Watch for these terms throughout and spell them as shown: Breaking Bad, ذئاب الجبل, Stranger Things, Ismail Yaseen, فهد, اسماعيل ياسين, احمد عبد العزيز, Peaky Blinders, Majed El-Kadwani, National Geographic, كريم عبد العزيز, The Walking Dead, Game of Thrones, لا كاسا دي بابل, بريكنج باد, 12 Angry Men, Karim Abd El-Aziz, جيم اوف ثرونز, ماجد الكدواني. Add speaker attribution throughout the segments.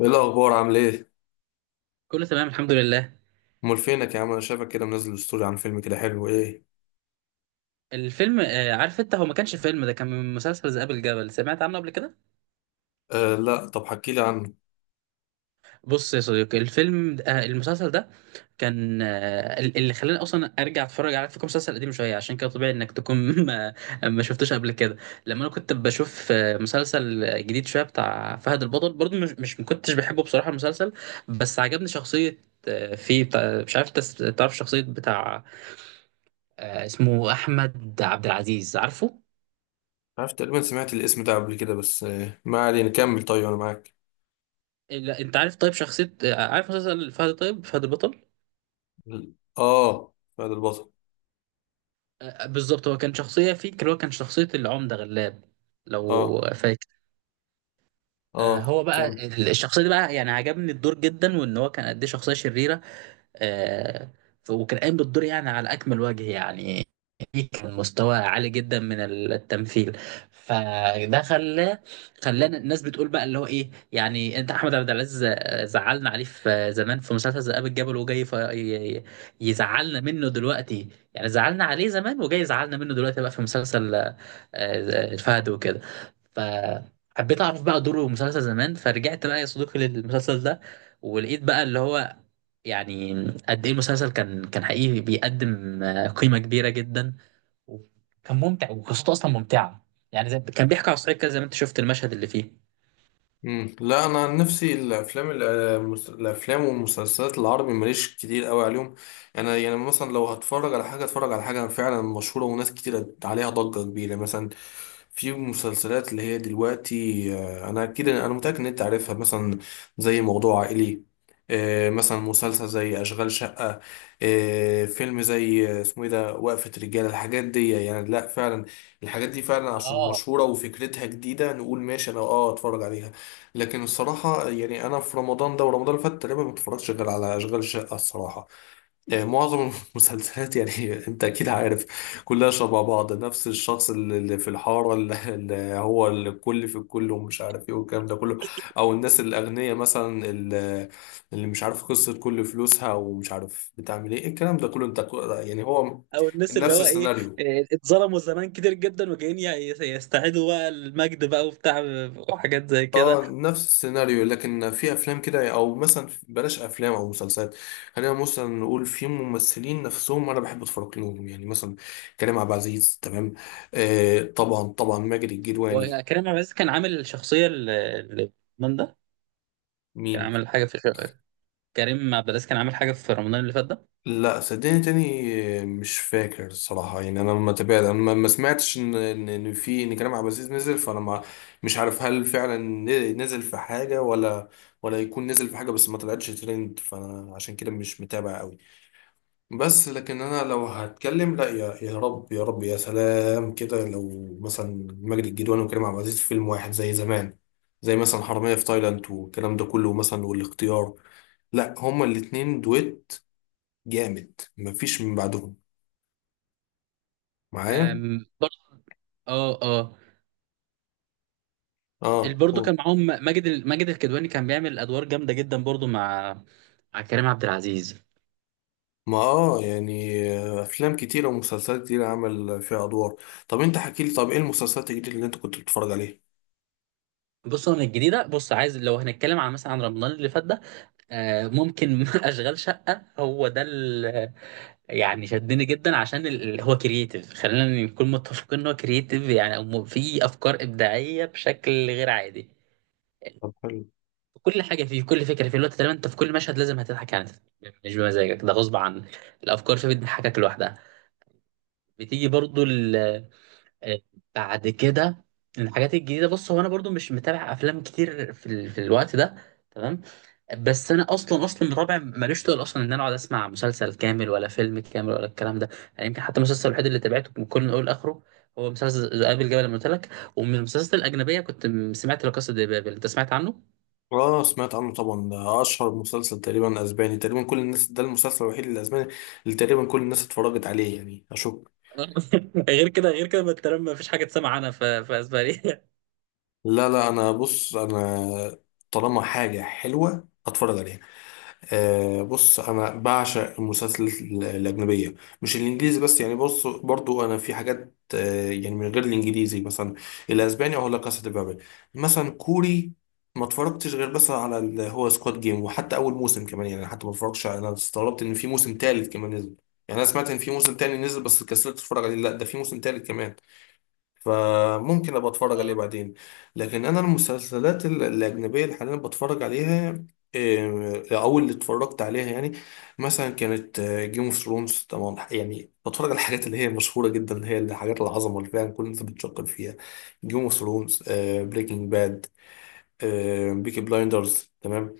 Speaker 1: ايه الاخبار؟ عامل ايه؟
Speaker 2: كله تمام الحمد لله.
Speaker 1: امال فينك يا عم؟ انا شايفك كده منزل ستوري عن فيلم كده حلو، ايه؟
Speaker 2: الفيلم آه، عارف انت، هو ما كانش فيلم، ده كان من مسلسل ذئاب الجبل. سمعت عنه قبل كده؟
Speaker 1: آه، لا. طب حكي لي عنه.
Speaker 2: بص يا صديقي، الفيلم ده- آه، المسلسل ده كان اللي خلاني اصلا ارجع اتفرج على فكره، مسلسل قديم شويه عشان كده طبيعي انك تكون ما, ما شفتوش قبل كده. لما انا كنت بشوف مسلسل جديد شويه بتاع فهد البطل، برضو مش مش ما كنتش بحبه بصراحه المسلسل، بس عجبني شخصيه فيه، بتاع مش عارف تعرف شخصيه بتاع اسمه احمد عبد العزيز؟ عارفه
Speaker 1: عارف، تقريبا سمعت الاسم ده قبل كده. بس ما علينا، كمل. طيب انا معاك.
Speaker 2: لا، انت عارف طيب شخصية، عارف مسلسل فهد، طيب فهد البطل
Speaker 1: اه، فهد البطل.
Speaker 2: بالظبط، هو كان شخصية فيه اللي هو كان شخصية العمدة غلاب، لو
Speaker 1: اه،
Speaker 2: فاكر.
Speaker 1: اه،
Speaker 2: هو بقى
Speaker 1: كمل.
Speaker 2: الشخصية دي بقى يعني عجبني الدور جدا، وان هو كان قد ايه شخصية شريرة. آه، وكان قايم بالدور يعني على أكمل وجه يعني. كان مستوى عالي جدا من التمثيل. فده خلاه، خلانا الناس بتقول بقى اللي هو ايه يعني، انت احمد عبد العزيز زعلنا عليه في زمان في مسلسل ذئاب الجبل، وجاي يزعلنا منه دلوقتي، يعني زعلنا عليه زمان وجاي يزعلنا منه دلوقتي بقى في مسلسل الفهد وكده. فحبيت اعرف بقى دوره في مسلسل زمان، فرجعت بقى يا صديقي للمسلسل ده، ولقيت بقى اللي هو يعني قد ايه المسلسل كان حقيقي بيقدم قيمه كبيره جدا، وكان ممتع وقصته اصلا ممتعه، يعني زي كان بيحكي على الصعيد كده زي ما انت شفت المشهد اللي فيه.
Speaker 1: مم. لا، انا عن نفسي الافلام والمسلسلات العربي ماليش كتير قوي عليهم. انا يعني مثلا لو هتفرج على حاجه، اتفرج على حاجه فعلا مشهوره وناس كتير عليها ضجه كبيره. مثلا في مسلسلات اللي هي دلوقتي، انا اكيد، انا متاكد ان انت عارفها. مثلا زي موضوع عائلي، مثلا مسلسل زي اشغال شقه، فيلم زي اسمه ايه ده، وقفه رجاله، الحاجات دي يعني. لا فعلا الحاجات دي فعلا عشان
Speaker 2: اه،
Speaker 1: مشهوره وفكرتها جديده نقول ماشي انا اتفرج عليها. لكن الصراحة يعني أنا في رمضان ده ورمضان اللي فات تقريبا ما اتفرجتش غير على أشغال الشقة الصراحة. معظم المسلسلات يعني أنت أكيد عارف كلها شبه بعض. نفس الشخص اللي في الحارة اللي هو الكل في الكل ومش عارف إيه والكلام ده كله، أو الناس الأغنياء مثلا اللي اللي مش عارف قصة كل فلوسها ومش عارف بتعمل إيه، الكلام ده كله. يعني هو
Speaker 2: او الناس اللي
Speaker 1: نفس
Speaker 2: هو ايه،
Speaker 1: السيناريو.
Speaker 2: اتظلموا زمان كتير جدا، وجايين يستعيدوا بقى المجد بقى وبتاع وحاجات زي
Speaker 1: اه،
Speaker 2: كده.
Speaker 1: نفس السيناريو. لكن في افلام كده، او مثلا بلاش افلام او مسلسلات، خلينا مثلا نقول في ممثلين نفسهم انا بحب اتفرج لهم، يعني مثلا كريم عبد العزيز، تمام، آه طبعا طبعا ماجد الكدواني.
Speaker 2: وكريم عبد العزيز كان عامل الشخصيه اللي من ده، كان
Speaker 1: مين؟
Speaker 2: عامل حاجه في، كريم عبد العزيز كان عامل حاجه في رمضان اللي فات ده.
Speaker 1: لا صدقني تاني، مش فاكر الصراحة. يعني انا ما تابعت، انا ما سمعتش ان ان إن في ان كريم عبد العزيز نزل، فانا ما، مش عارف هل فعلا نزل في حاجة ولا، ولا يكون نزل في حاجة بس ما طلعتش ترند، فانا عشان كده مش متابع قوي. بس لكن انا لو هتكلم، لا يا رب يا رب، يا سلام كده لو مثلا مجدي الجدواني وكريم عبد العزيز في فيلم واحد زي زمان، زي مثلا حرامية في تايلاند والكلام ده كله مثلا، والاختيار، لا هما الاتنين دويت جامد مفيش من بعدهم، معايا.
Speaker 2: برضه، اه اه،
Speaker 1: اه،
Speaker 2: برضه كان
Speaker 1: قول.
Speaker 2: معاهم ماجد الكدواني، كان بيعمل ادوار جامده جدا برضه مع، مع كريم عبد العزيز.
Speaker 1: ما يعني افلام كتيرة ومسلسلات كتيرة عمل فيها ادوار. طب انت حكيلي، طب ايه المسلسلات الجديدة اللي انت كنت بتتفرج عليها؟
Speaker 2: بص هو من الجديده، بص عايز لو هنتكلم عن مثلا عن رمضان اللي فات ده، ممكن اشغال شقه، هو ده. يعني شدني جدا عشان هو كرييتيف، خلينا نكون متفقين ان هو كرييتيف يعني. في افكار ابداعيه بشكل غير عادي،
Speaker 1: طب حلو.
Speaker 2: كل حاجه فيه، كل فكره فيه الوقت تقريبا، انت في كل مشهد لازم هتضحك يعني، مش بمزاجك، ده غصب عنك. الافكار فيه بتضحكك لوحدها. بتيجي برضو آه، بعد كده من الحاجات الجديده. بص هو انا برضو مش متابع افلام كتير في الوقت ده، تمام. بس انا اصلا اصلا رابع ماليش طول اصلا ان انا اقعد اسمع مسلسل كامل ولا فيلم كامل ولا الكلام ده يعني. يمكن حتى المسلسل الوحيد اللي تابعته من كل من اول لاخره هو مسلسل ذئاب الجبل اللي قلت لك. ومن المسلسلات الاجنبيه كنت سمعت لا كاسا دي بابل، انت سمعت عنه؟
Speaker 1: اه، سمعت عنه طبعا. ده اشهر مسلسل تقريبا اسباني، تقريبا كل الناس، ده المسلسل الوحيد الاسباني اللي تقريبا كل الناس اتفرجت عليه، يعني اشك.
Speaker 2: غير كده، غير كده ما انت ما فيش حاجه تسمع عنها في في اسبانيا.
Speaker 1: لا لا، انا بص، انا طالما حاجة حلوة اتفرج عليها. آه، بص انا بعشق المسلسلات الاجنبيه، مش الانجليزي بس. يعني بص، برضو انا في حاجات آه يعني من غير الانجليزي، مثلا الاسباني او لا كاسا دي بابل، مثلا كوري ما اتفرجتش غير بس على هو سكواد جيم، وحتى اول موسم كمان يعني، حتى ما اتفرجتش. انا استغربت ان في موسم تالت كمان نزل، يعني انا سمعت ان في موسم تاني نزل بس كسلت اتفرج عليه، لا ده في موسم تالت كمان، فممكن ابقى اتفرج عليه
Speaker 2: اه،
Speaker 1: بعدين. لكن انا المسلسلات الاجنبيه اللي حاليا بتفرج عليها، إيه، او اللي اتفرجت عليها يعني، مثلا كانت جيم اوف ثرونز. طبعا يعني بتفرج على الحاجات اللي هي مشهوره جدا، اللي هي الحاجات العظمه اللي فعلا كل الناس بتشكر فيها: جيم اوف ثرونز، بريكنج باد، بيكي بلايندرز، تمام،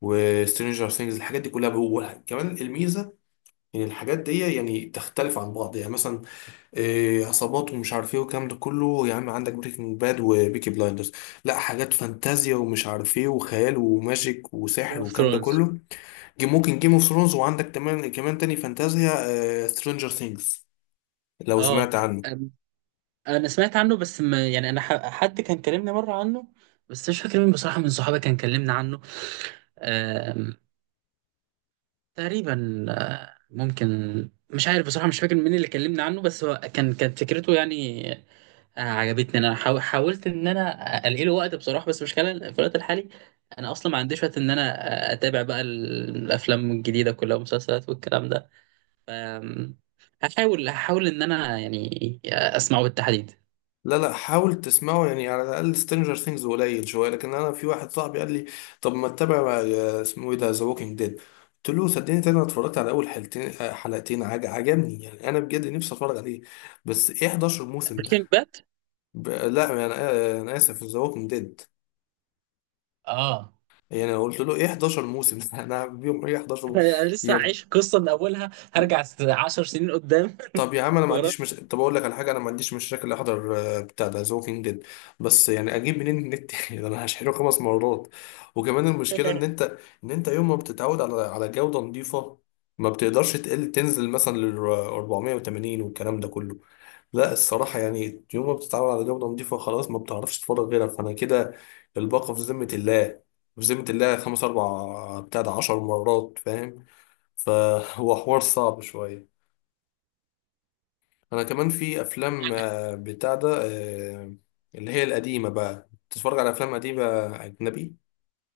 Speaker 1: وسترينجر ثينجز. الحاجات دي كلها، بقول كمان الميزه ان الحاجات دي يعني تختلف عن بعض. يعني مثلا عصابات ومش عارف ايه والكلام ده كله، يا عم عندك بريكنج باد وبيكي بلايندرز. لا، حاجات فانتازيا ومش عارف ايه وخيال وماجيك
Speaker 2: جيم
Speaker 1: وسحر
Speaker 2: اوف
Speaker 1: والكلام ده
Speaker 2: ثرونز.
Speaker 1: كله، ممكن جيم اوف ثرونز، وعندك كمان كمان تاني فانتازيا سترينجر ثينجز، لو
Speaker 2: اه
Speaker 1: سمعت عنه.
Speaker 2: انا سمعت عنه، بس ما يعني انا حد كان كلمني مره عنه، بس مش فاكر مين بصراحه من صحابي كان كلمني عنه. آم، تقريبا ممكن، مش عارف بصراحه مش فاكر مين اللي كلمني عنه، بس هو كان كانت فكرته يعني عجبتني. انا حاولت ان انا الاقي له وقت بصراحه، بس مش في الوقت الحالي. انا اصلا ما عنديش وقت ان انا اتابع بقى الافلام الجديده كلها والمسلسلات والكلام ده. آم، هحاول ان انا يعني اسمعه بالتحديد.
Speaker 1: لا لا، حاول تسمعه يعني. على الاقل سترينجر ثينجز قليل شويه. لكن انا في واحد صاحبي قال لي: طب ما تتابع اسمه ايه ده، ذا ووكينج ديد؟ قلت له: صدقني تاني، انا اتفرجت على اول حلقتين، حلقتين عجبني، يعني انا بجد نفسي اتفرج عليه. بس ايه 11 موسم؟
Speaker 2: بريكنج باد.
Speaker 1: لا يعني، انا اسف، ذا ووكينج ديد،
Speaker 2: اه،
Speaker 1: يعني أنا قلت له ايه 11 موسم؟ انا بيهم ايه 11 موسم
Speaker 2: أنا لسه
Speaker 1: يعني؟
Speaker 2: هعيش قصه من اولها، هرجع 10 سنين قدام
Speaker 1: طب يا عم انا ما
Speaker 2: ورا
Speaker 1: عنديش مش... طب اقول لك على حاجه، انا ما عنديش مشاكل احضر بتاع ده ذا ووكينج ديد، بس يعني اجيب منين النت؟ ده انا هشحنه خمس مرات. وكمان المشكله ان
Speaker 2: يعني.
Speaker 1: انت، ان انت يوم ما بتتعود على جوده نظيفه، ما بتقدرش تقل، تنزل مثلا لل 480 والكلام ده كله. لا، الصراحه يعني يوم ما بتتعود على جوده نظيفه خلاص ما بتعرفش تتفرج غيرها، فانا كده الباقه في ذمه الله، في ذمه الله خمس اربع بتاع ده 10 مرات، فاهم؟ فهو حوار صعب شويه. انا كمان في افلام بتاع ده، آه، اللي هي القديمه بقى، تتفرج على افلام قديمه اجنبي.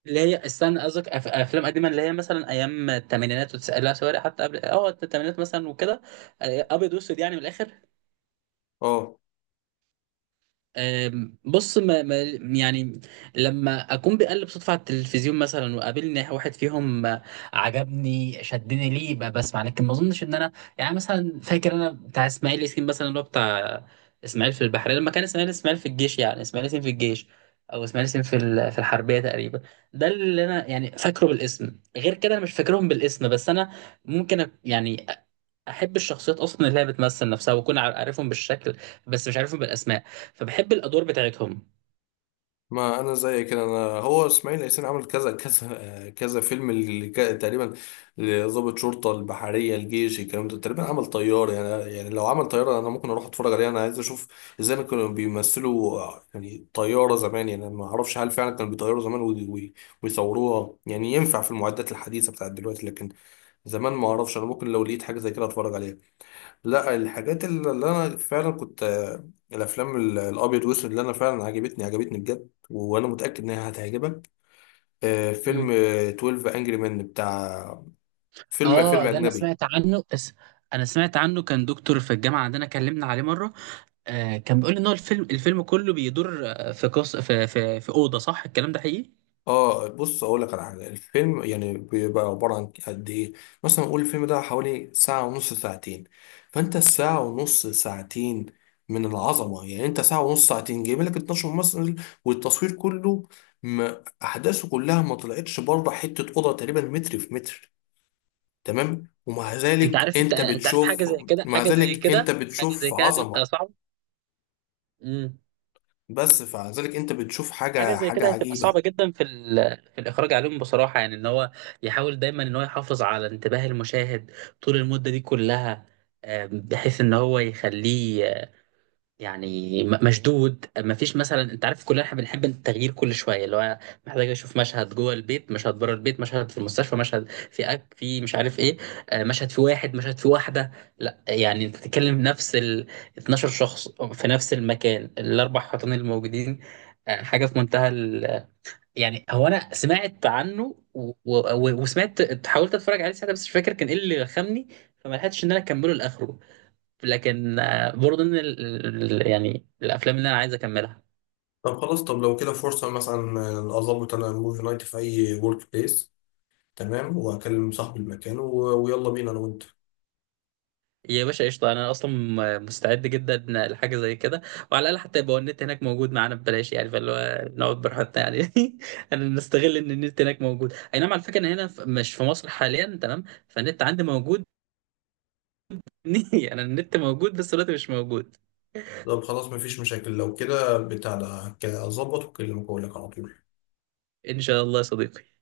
Speaker 2: اللي هي استنى قصدك افلام قديمه اللي هي مثلا ايام الثمانينات وتسألها سوري، حتى قبل اه الثمانينات مثلا وكده، ابيض واسود يعني من الاخر.
Speaker 1: اه،
Speaker 2: بص ما ما يعني لما اكون بقلب صدفه على التلفزيون مثلا وقابلني واحد فيهم، عجبني شدني ليه، بسمع، لكن ما اظنش ان انا يعني. مثلا فاكر انا بتاع اسماعيل ياسين مثلا، اللي هو بتاع اسماعيل في البحريه، لما كان اسماعيل في الجيش يعني اسماعيل ياسين في الجيش، او اسماعيل ياسين في في الحربيه تقريبا. ده اللي انا يعني فاكره بالاسم، غير كده انا مش فاكرهم بالاسم، بس انا ممكن يعني احب الشخصيات اصلا اللي هي بتمثل نفسها، واكون عارفهم بالشكل بس مش عارفهم بالاسماء، فبحب الادوار بتاعتهم.
Speaker 1: ما انا زي كده. انا هو اسماعيل ياسين عمل كذا كذا، كذا فيلم تقريبا لضابط، شرطه، البحريه، الجيش، الكلام ده، تقريبا عمل طيار يعني. يعني لو عمل طياره انا ممكن اروح اتفرج عليه، انا عايز اشوف ازاي كانوا بيمثلوا يعني طياره زمان. يعني أنا ما اعرفش هل فعلا كانوا بيطيروا زمان، ويصوروها، يعني ينفع في المعدات الحديثه بتاعت دلوقتي، لكن زمان ما اعرفش، انا ممكن لو لقيت حاجه زي كده اتفرج عليها. لا، الحاجات اللي انا فعلا كنت، الافلام الابيض والاسود، اللي انا فعلا عجبتني، عجبتني بجد، وانا متاكد انها هتعجبك: فيلم
Speaker 2: مم.
Speaker 1: 12 انجري مان، بتاع، فيلم،
Speaker 2: اه،
Speaker 1: فيلم
Speaker 2: ده انا
Speaker 1: اجنبي.
Speaker 2: سمعت عنه، بس انا سمعت عنه كان دكتور في الجامعه عندنا كلمنا عليه مره. آه، كان بيقول ان هو الفيلم كله بيدور في قص في في, في اوضه، صح الكلام ده حقيقي؟
Speaker 1: اه، بص اقول لك على حاجه، الفيلم يعني بيبقى عباره عن قد ايه؟ مثلا نقول الفيلم ده حوالي ساعه ونص، ساعتين. فانت الساعه ونص ساعتين من العظمه. يعني انت ساعه ونص ساعتين جايب لك 12 ممثل والتصوير كله، ما احداثه كلها ما طلعتش بره حته اوضه تقريبا متر في متر، تمام؟ ومع
Speaker 2: واو. انت
Speaker 1: ذلك
Speaker 2: عارف، انت
Speaker 1: انت
Speaker 2: أنت عارف حاجه
Speaker 1: بتشوف،
Speaker 2: زي كده
Speaker 1: مع
Speaker 2: حاجه زي
Speaker 1: ذلك انت
Speaker 2: كده حاجه زي
Speaker 1: بتشوف
Speaker 2: كده هتبقى
Speaker 1: عظمه،
Speaker 2: صعبه. امم.
Speaker 1: بس فمع ذلك انت بتشوف
Speaker 2: حاجه
Speaker 1: حاجه
Speaker 2: زي
Speaker 1: حاجه
Speaker 2: كده هتبقى
Speaker 1: عجيبه.
Speaker 2: صعبه جدا في في الاخراج عليهم بصراحه، يعني ان هو يحاول دايما ان هو يحافظ على انتباه المشاهد طول المده دي كلها، بحيث ان هو يخليه يعني مشدود. ما فيش مثلا، انت عارف كلنا احنا بنحب التغيير كل شويه، اللي هو محتاج اشوف مشهد جوه البيت، مشهد بره البيت، مشهد في المستشفى، مشهد في أك في مش عارف ايه، مشهد في واحد مشهد في واحده. لا يعني انت بتتكلم نفس ال 12 شخص في نفس المكان الاربع حيطان الموجودين، حاجه في منتهى ال... يعني هو انا سمعت عنه وسمعت، حاولت اتفرج عليه ساعتها، بس مش فاكر كان ايه اللي خمني، فما لحقتش ان انا اكمله لاخره. لكن برضه ان يعني الافلام اللي انا عايز اكملها.
Speaker 1: طب خلاص، طب لو كده فرصة مثلا أظبط أنا موفي نايت في أي ورك بليس، تمام، وأكلم صاحب المكان، و... ويلا بينا أنا وأنت.
Speaker 2: يا باشا قشطه، انا اصلا مستعد جدا لحاجه زي كده، وعلى الاقل حتى يبقى النت هناك موجود معانا ببلاش يعني، فاللي هو نقعد براحتنا يعني انا نستغل ان النت هناك موجود، اي نعم، على فكره انا هنا مش في مصر حاليا تمام، فالنت عندي موجود. انا النت موجود بس الوقت مش موجود.
Speaker 1: طب خلاص، مفيش مشاكل لو كده، بتاع ده أظبط وأكلمك وأقول لك على طول.
Speaker 2: ان شاء الله يا صديقي.